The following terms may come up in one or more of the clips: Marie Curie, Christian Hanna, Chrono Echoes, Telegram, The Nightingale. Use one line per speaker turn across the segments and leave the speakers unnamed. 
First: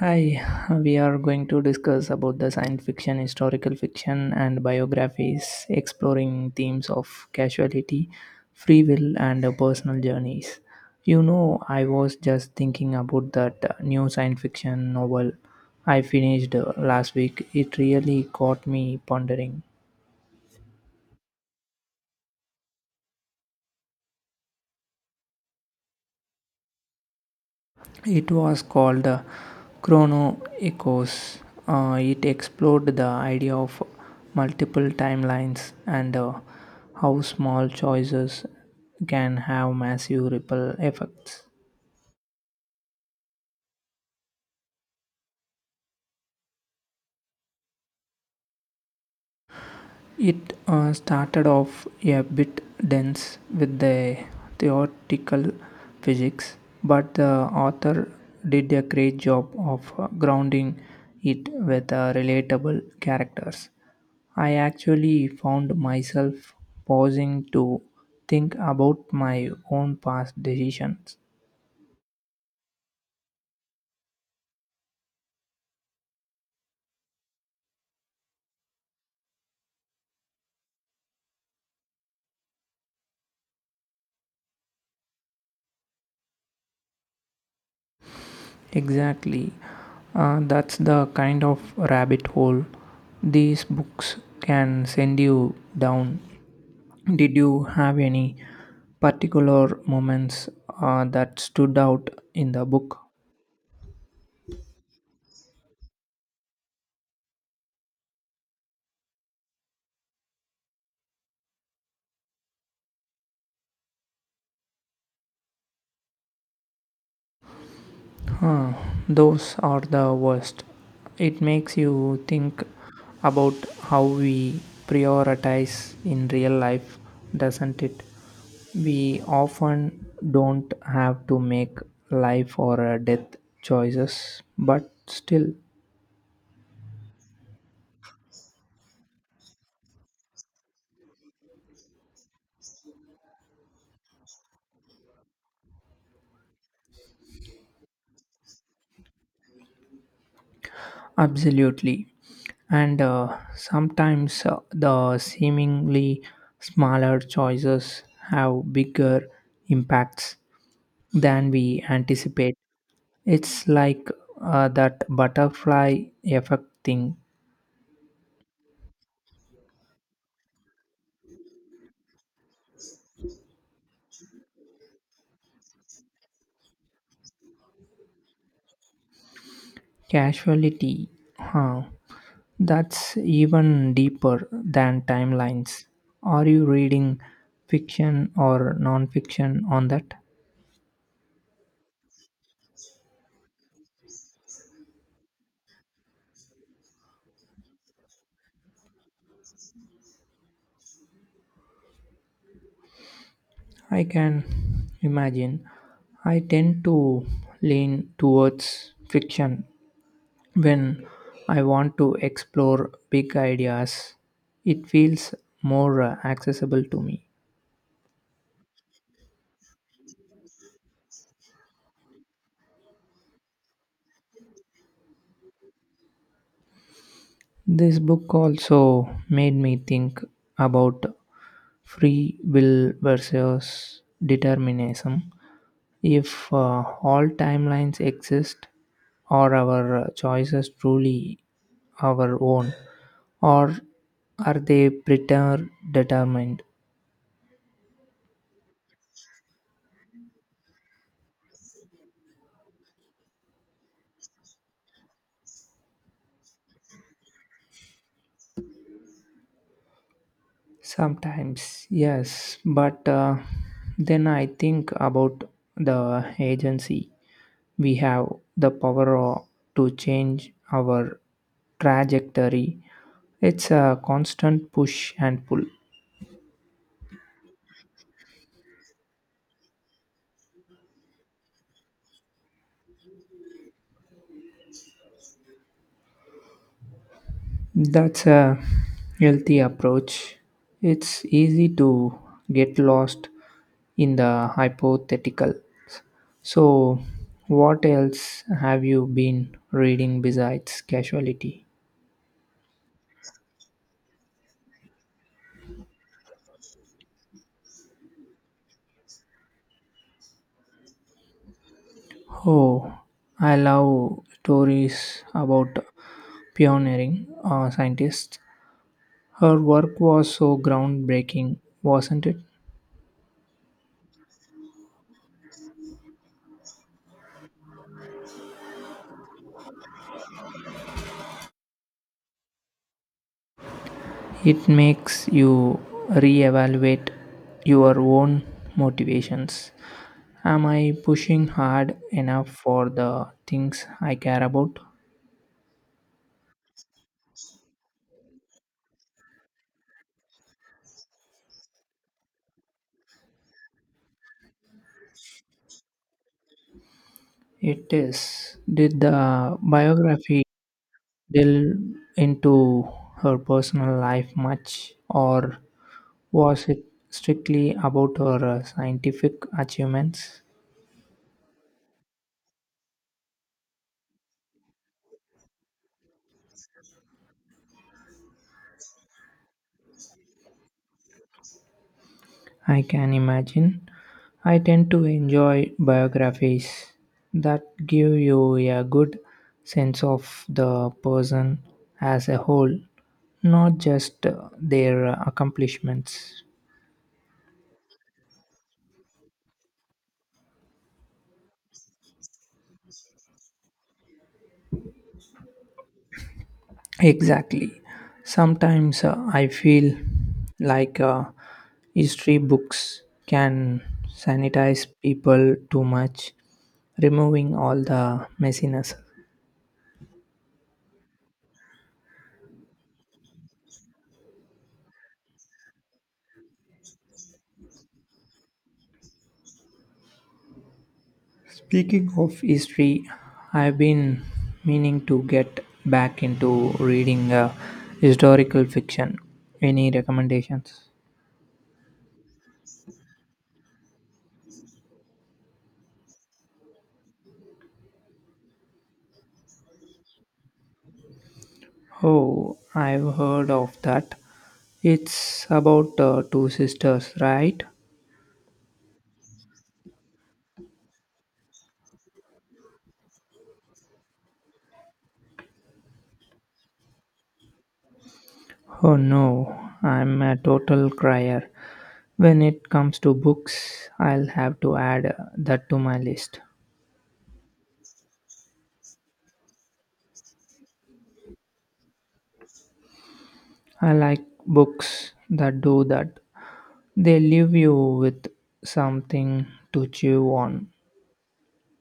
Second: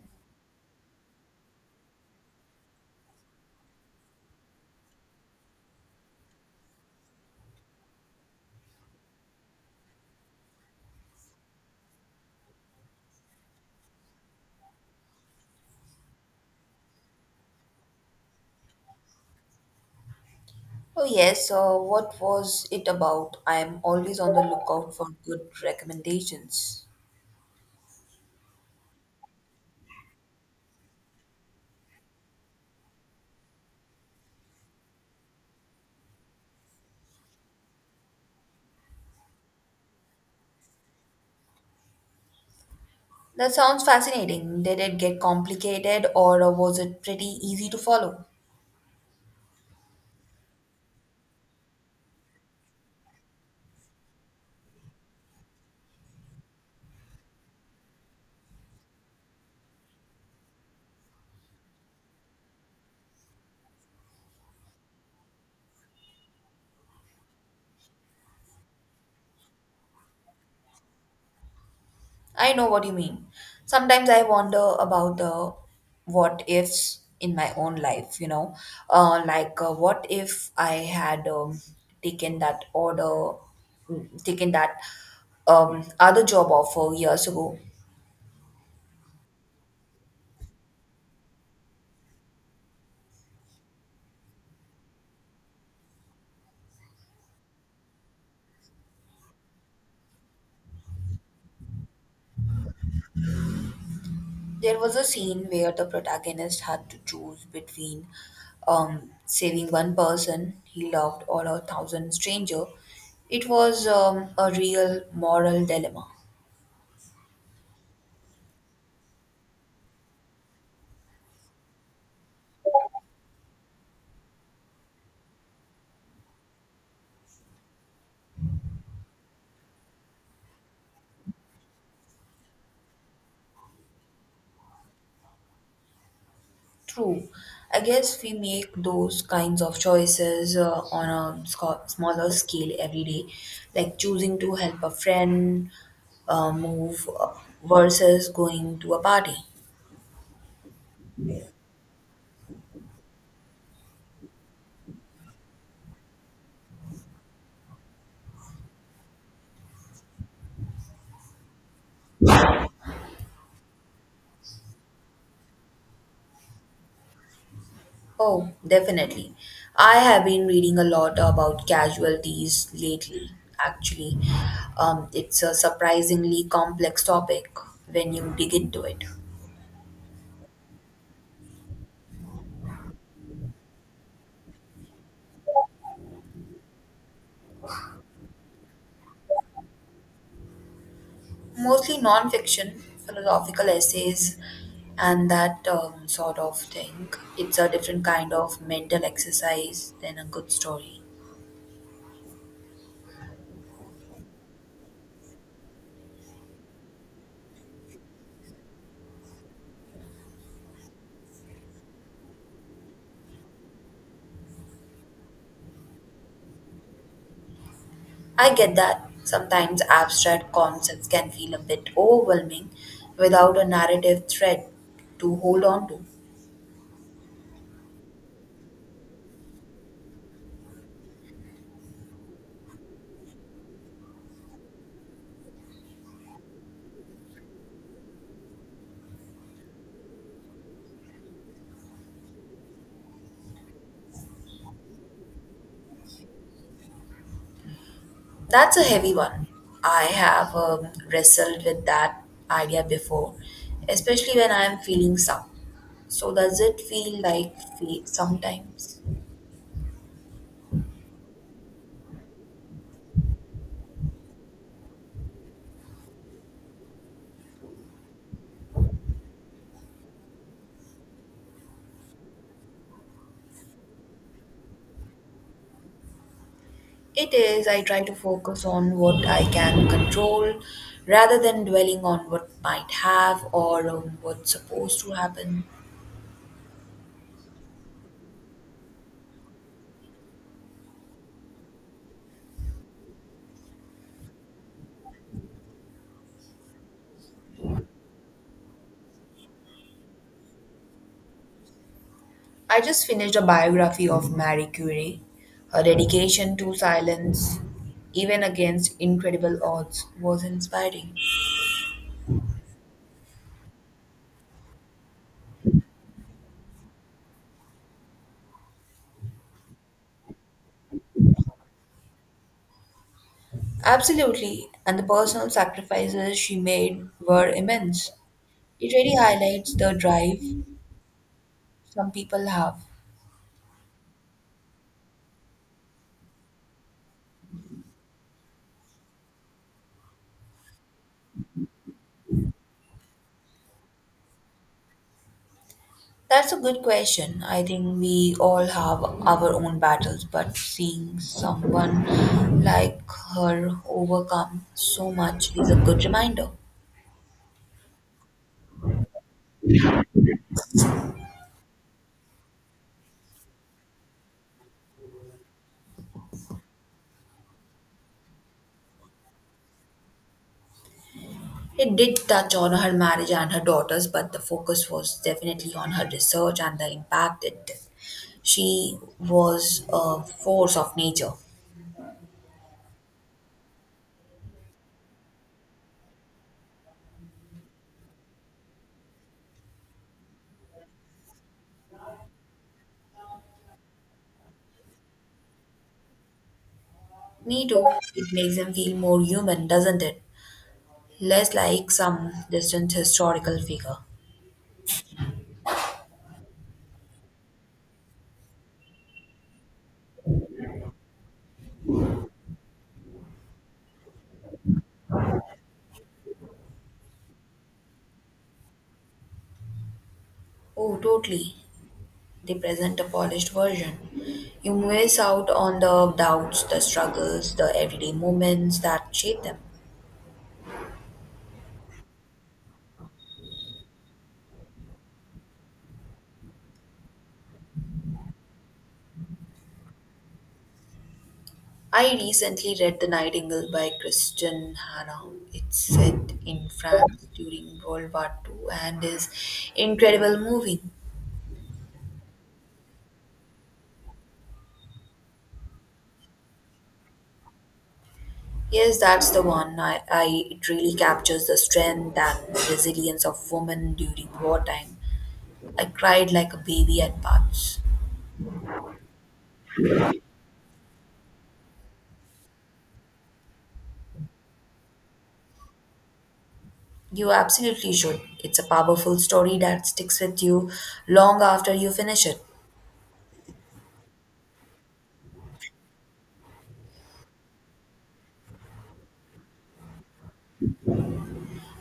Hi, we are going to discuss about the science fiction, historical fiction, and biographies, exploring themes of casualty, free will, and personal journeys. You know, I was just thinking about that new science fiction novel I finished last week. It really got me pondering.
Oh, yes. What was it about? I'm always on the lookout for good recommendations.
It was called Chrono Echoes. It explored the idea of multiple timelines and how small choices can have massive ripple effects.
That sounds fascinating. Did it get complicated or was it pretty easy to follow?
It started off a bit dense with the theoretical physics, but the author did a great job of grounding it with relatable characters. I actually found myself pausing to think about my own past decisions.
I know what you mean. Sometimes I wonder about the what ifs in my own life, you know? Like, what if I had taken that order, taken that other job offer years ago?
Exactly. That's the kind of rabbit hole these books can send you down. Did you have any particular moments that stood out in the book?
There was a scene where the protagonist had to choose between saving one person he loved or a thousand stranger. It was a real moral dilemma.
Those are the worst. It makes you think about how we prioritize in real life, doesn't it? We often don't have to make life or death choices, but still
True. I guess we make those kinds of choices on a smaller scale every day, like choosing to help a friend move versus going to a party.
absolutely. And sometimes the seemingly smaller choices have bigger impacts than we anticipate. It's like that butterfly effect thing.
Oh, definitely. I have been reading a lot about casualties lately, actually. It's a surprisingly complex topic when you dig into it.
Casualty, huh? That's even deeper than timelines. Are you reading fiction or non fiction on that?
Mostly non-fiction, philosophical essays, and that sort of thing. It's a different kind of mental exercise than a good story.
I can imagine. I tend to lean towards fiction when I want to explore big ideas. It feels more accessible to me.
I get that. Sometimes abstract concepts can feel a bit overwhelming without a narrative thread to hold on to.
This book also made me think about free will versus determinism. If all timelines exist, are our choices truly our own, or are they predetermined?
That's a heavy one. I have wrestled with that idea before, especially when I am feeling some. So, does it feel like fate sometimes?
Sometimes, yes, but then I think about the agency. We have the power to change our trajectory. It's a constant push and pull.
It is. I try to focus on what I can control rather than dwelling on what might have or what's supposed to happen.
That's a healthy approach. It's easy to get lost in the hypothetical. So, what else have you been reading besides casualty?
I just finished a biography of Marie Curie. Her dedication to silence, even against incredible odds, was inspiring.
Oh, I love stories about pioneering scientists. Her work was so groundbreaking, wasn't it?
Absolutely, and the personal sacrifices she made were immense. It really highlights the drive some people have.
It makes you reevaluate your own motivations. Am I pushing hard enough for the things I care about?
That's a good question. I think we all have our own battles, but seeing someone like her overcome so much is a good reminder.
It is. Did the biography delve into her personal life much, or was it strictly about her scientific achievements?
It did touch on her marriage and her daughters, but the focus was definitely on her research and the impact it did. She was a force of nature.
I can imagine. I tend to enjoy biographies that give you a good sense of the person as a whole, not just their accomplishments.
Me too. It makes him feel more human, doesn't it? Less like some distant historical figure.
Exactly. Sometimes I feel like history books can sanitize people too much, removing all the messiness.
Oh, totally. They present a polished version. You miss out on the doubts, the struggles, the everyday moments that shape them.
Speaking of history, I've been meaning to get back into reading historical fiction. Any recommendations?
I recently read The Nightingale by Christian Hanna. It's set in France during World War Two, and is incredible moving.
Oh, I've heard of that. It's about two sisters, right?
Yes, that's the one. I it really captures the strength and resilience of women during wartime. I cried like a baby at parts.
Oh no, I'm a total crier. When it comes to books, I'll have to add that to my list.
You absolutely should. It's a powerful story that sticks with you long after you finish it.
I like books that do that. They leave you with something to chew on.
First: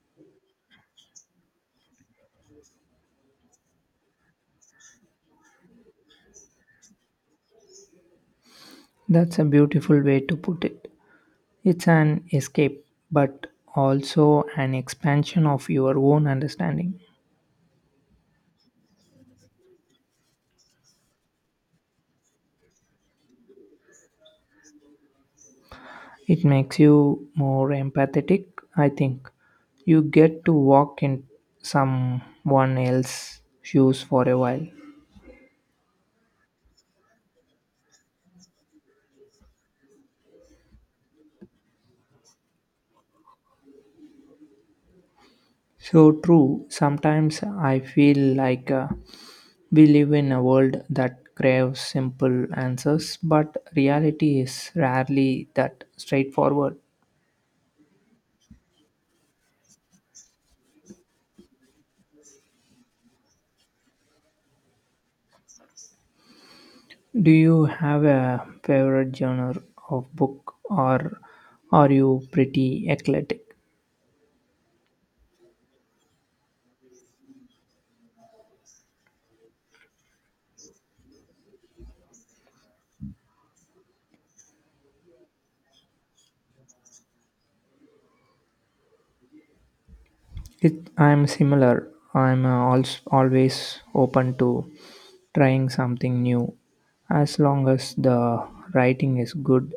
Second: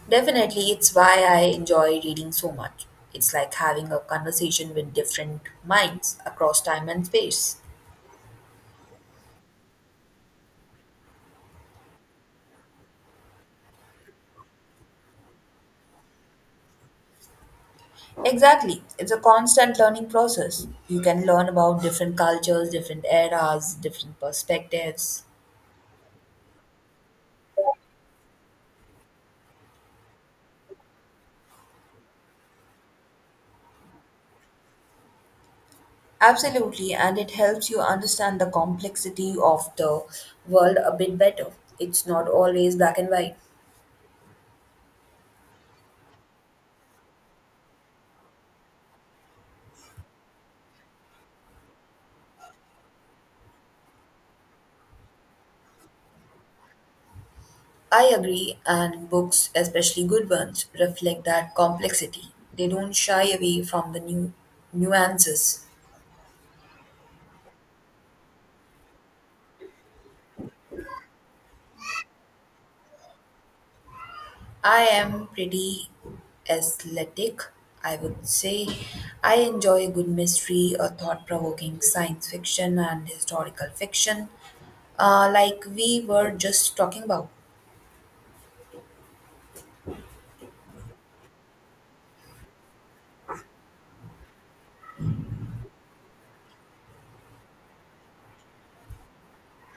Definitely, it's why I enjoy reading so much. It's like having a conversation with different minds across time and space.
That's a beautiful way to put it. It's an escape, but also an expansion of your own understanding.
Exactly. It's a constant learning process. You can learn about different cultures, different eras, different perspectives.
It makes you more empathetic, I think. You get to walk in someone else's shoes for a while.
Absolutely, and it helps you understand the complexity of the world a bit better. It's not always black and white.
So true. Sometimes I feel like we live in a world that craves simple answers, but reality is rarely that straightforward.
I agree, and books, especially good ones, reflect that complexity. They don't shy away from the new nuances.
Do you have a favorite genre of book, or are you pretty eclectic?
I am pretty athletic, I would say. I enjoy a good mystery, a thought provoking science fiction, and historical fiction, like we were just talking about.
I'm similar. I'm also always open to trying something new, as long as the writing is good.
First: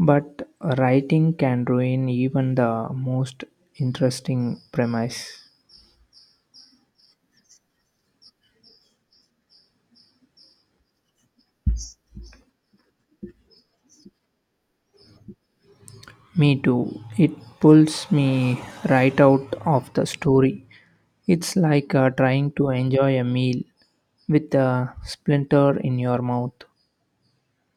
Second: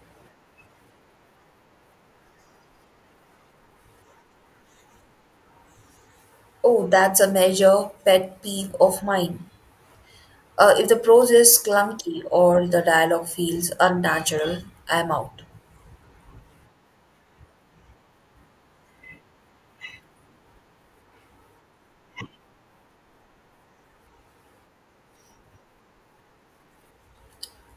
But writing can ruin even the most interesting premise.
Oh, that's a major pet peeve of mine. If the prose is clunky or the dialogue feels unnatural, I'm out.
Me too. It pulls me right out of the story. It's like trying to enjoy a meal with a splinter in your mouth.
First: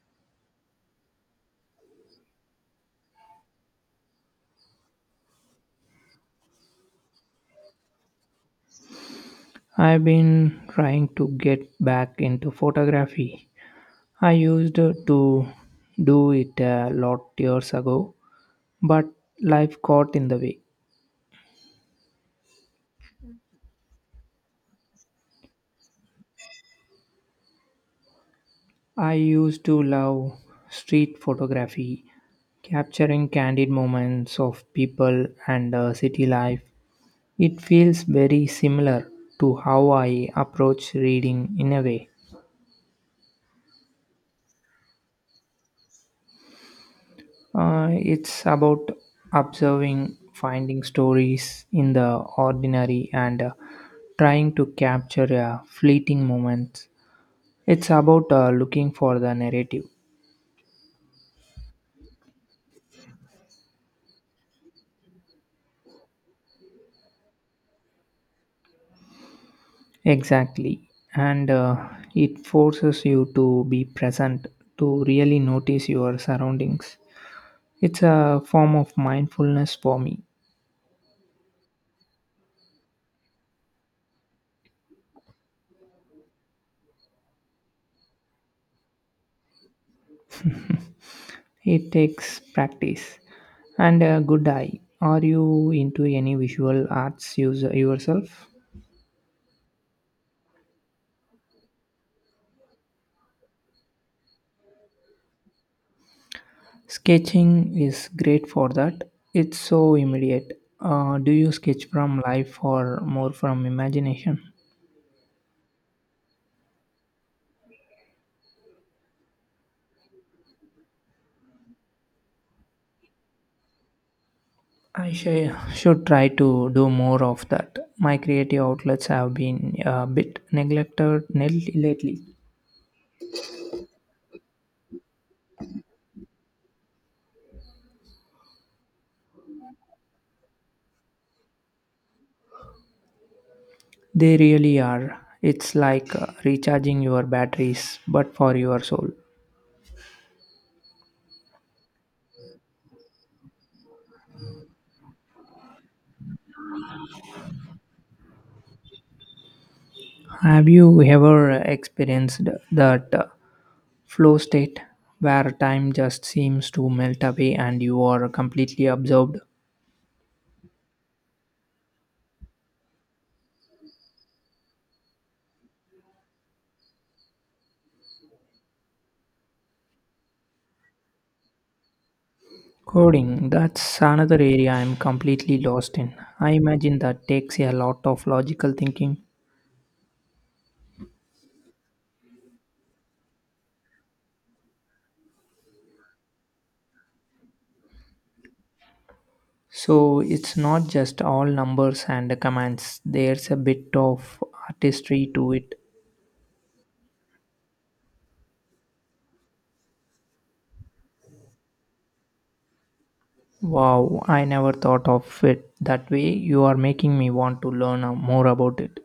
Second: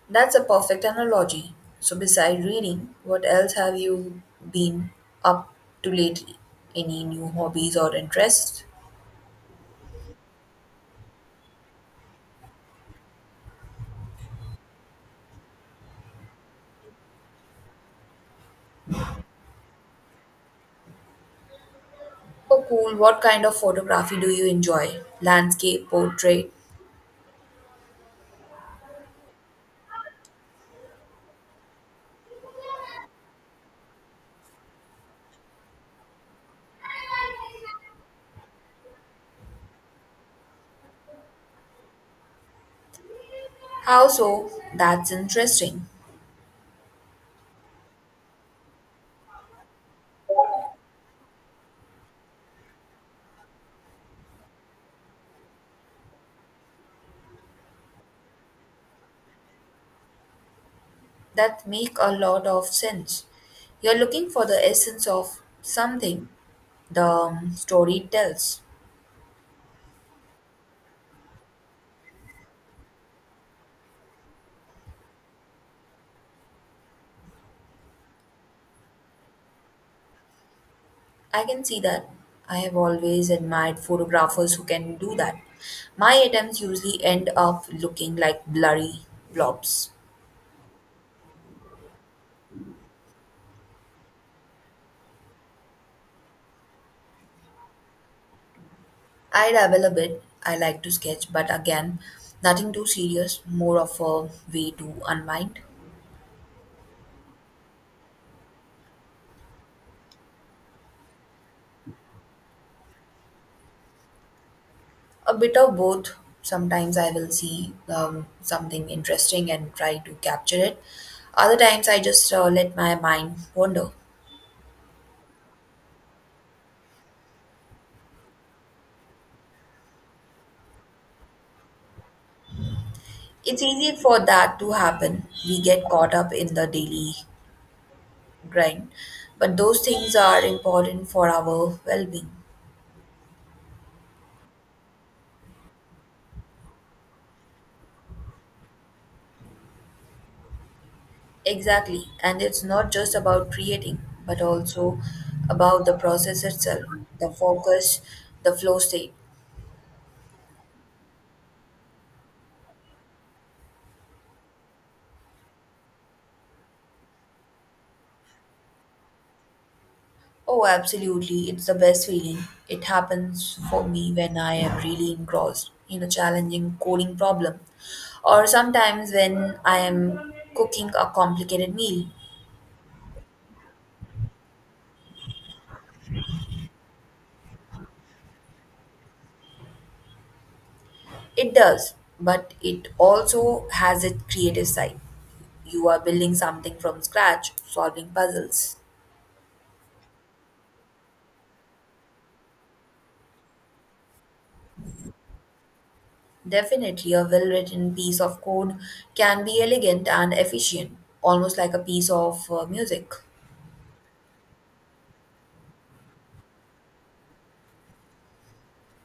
That's a perfect analogy. So, beside reading, what else have you been up to lately? Any new hobbies or interests?
I've been trying to get back into photography. I used to do it a lot years ago, but life got in the way.
Oh, cool. What kind of photography do you enjoy? Landscape, portrait?
I used to love street photography, capturing candid moments of people and city life. It feels very similar to how I approach reading in a way.
How so? That's interesting.
It's about observing, finding stories in the ordinary, and trying to capture fleeting moments. It's about looking for the narrative.
That make a lot of sense. You're looking for the essence of something the story tells.
Exactly. And it forces you to be present, to really notice your surroundings. It's a form of mindfulness for me.
I can see that. I have always admired photographers who can do that. My attempts usually end up looking like blurry blobs.
It takes practice and a good eye. Are you into any visual arts user yourself?
I dabble a bit. I like to sketch, but again, nothing too serious, more of a way to unwind.
Sketching is great for that. It's so immediate. Do you sketch from life or more from imagination?
A bit of both. Sometimes I will see something interesting and try to capture it. Other times I just let my mind wander.
I should try to do more of that. My creative outlets have been a bit neglected lately.
It's easy for that to happen. We get caught up in the daily grind. But those things are important for our well being.
They really are. It's like recharging your batteries, but for your soul.
Exactly. And it's not just about creating, but also about the process itself, the focus, the flow state.
Have you ever experienced that flow state where time just seems to melt away and you are completely absorbed?
Oh, absolutely. It's the best feeling. It happens for me when I am really engrossed in a challenging coding problem, or sometimes when I am cooking a complicated meal.
Coding, that's another area I'm completely lost in. I imagine that takes a lot of logical thinking.
It does, but it also has its creative side. You are building something from scratch, solving puzzles.
So it's not just all numbers and commands. There's a bit of artistry to it.
Definitely, a well written piece of code can be elegant and efficient, almost like a piece of music.
Wow, I never thought of it that way. You are making me want to learn more about it.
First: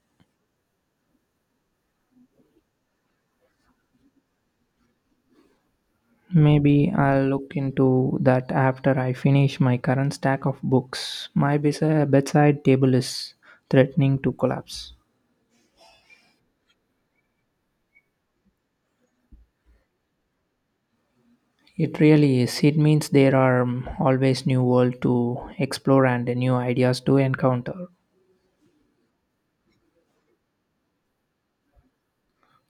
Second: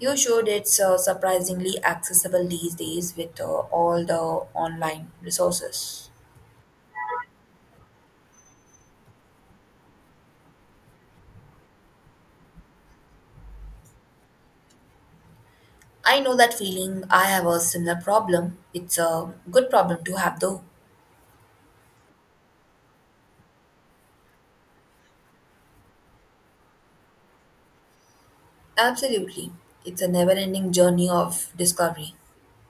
You should. It's surprisingly accessible these days with all the online resources.
Maybe I'll look into that after I finish my current stack of books. My bedside table is threatening to collapse.
I know that feeling. I have a similar problem. It's a good problem to have, though.
It really is. It means there are always new world to explore and new ideas to encounter.
Absolutely. It's a never ending journey of discovery.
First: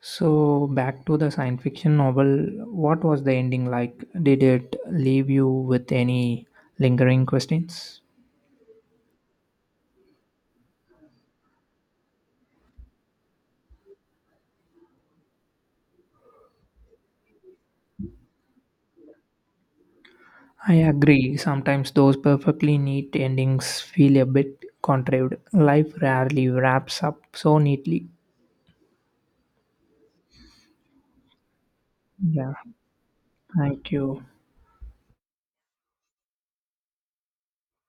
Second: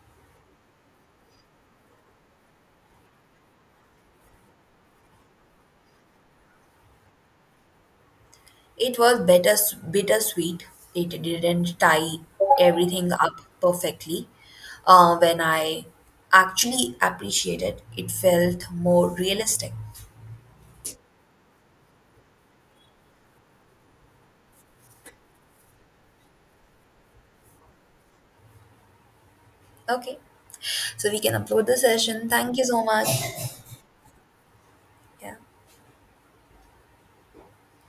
So, back to the science fiction novel, what was the ending like? Did it leave you with any lingering questions?
It was better, bittersweet. It didn't tie everything up perfectly. When I actually appreciated it, felt more realistic.
I agree, sometimes those perfectly neat endings feel a bit contrived. Life rarely wraps up so neatly.
Okay. So we can upload the session.
Yeah,
Thank you so much.
thank you.
Yeah.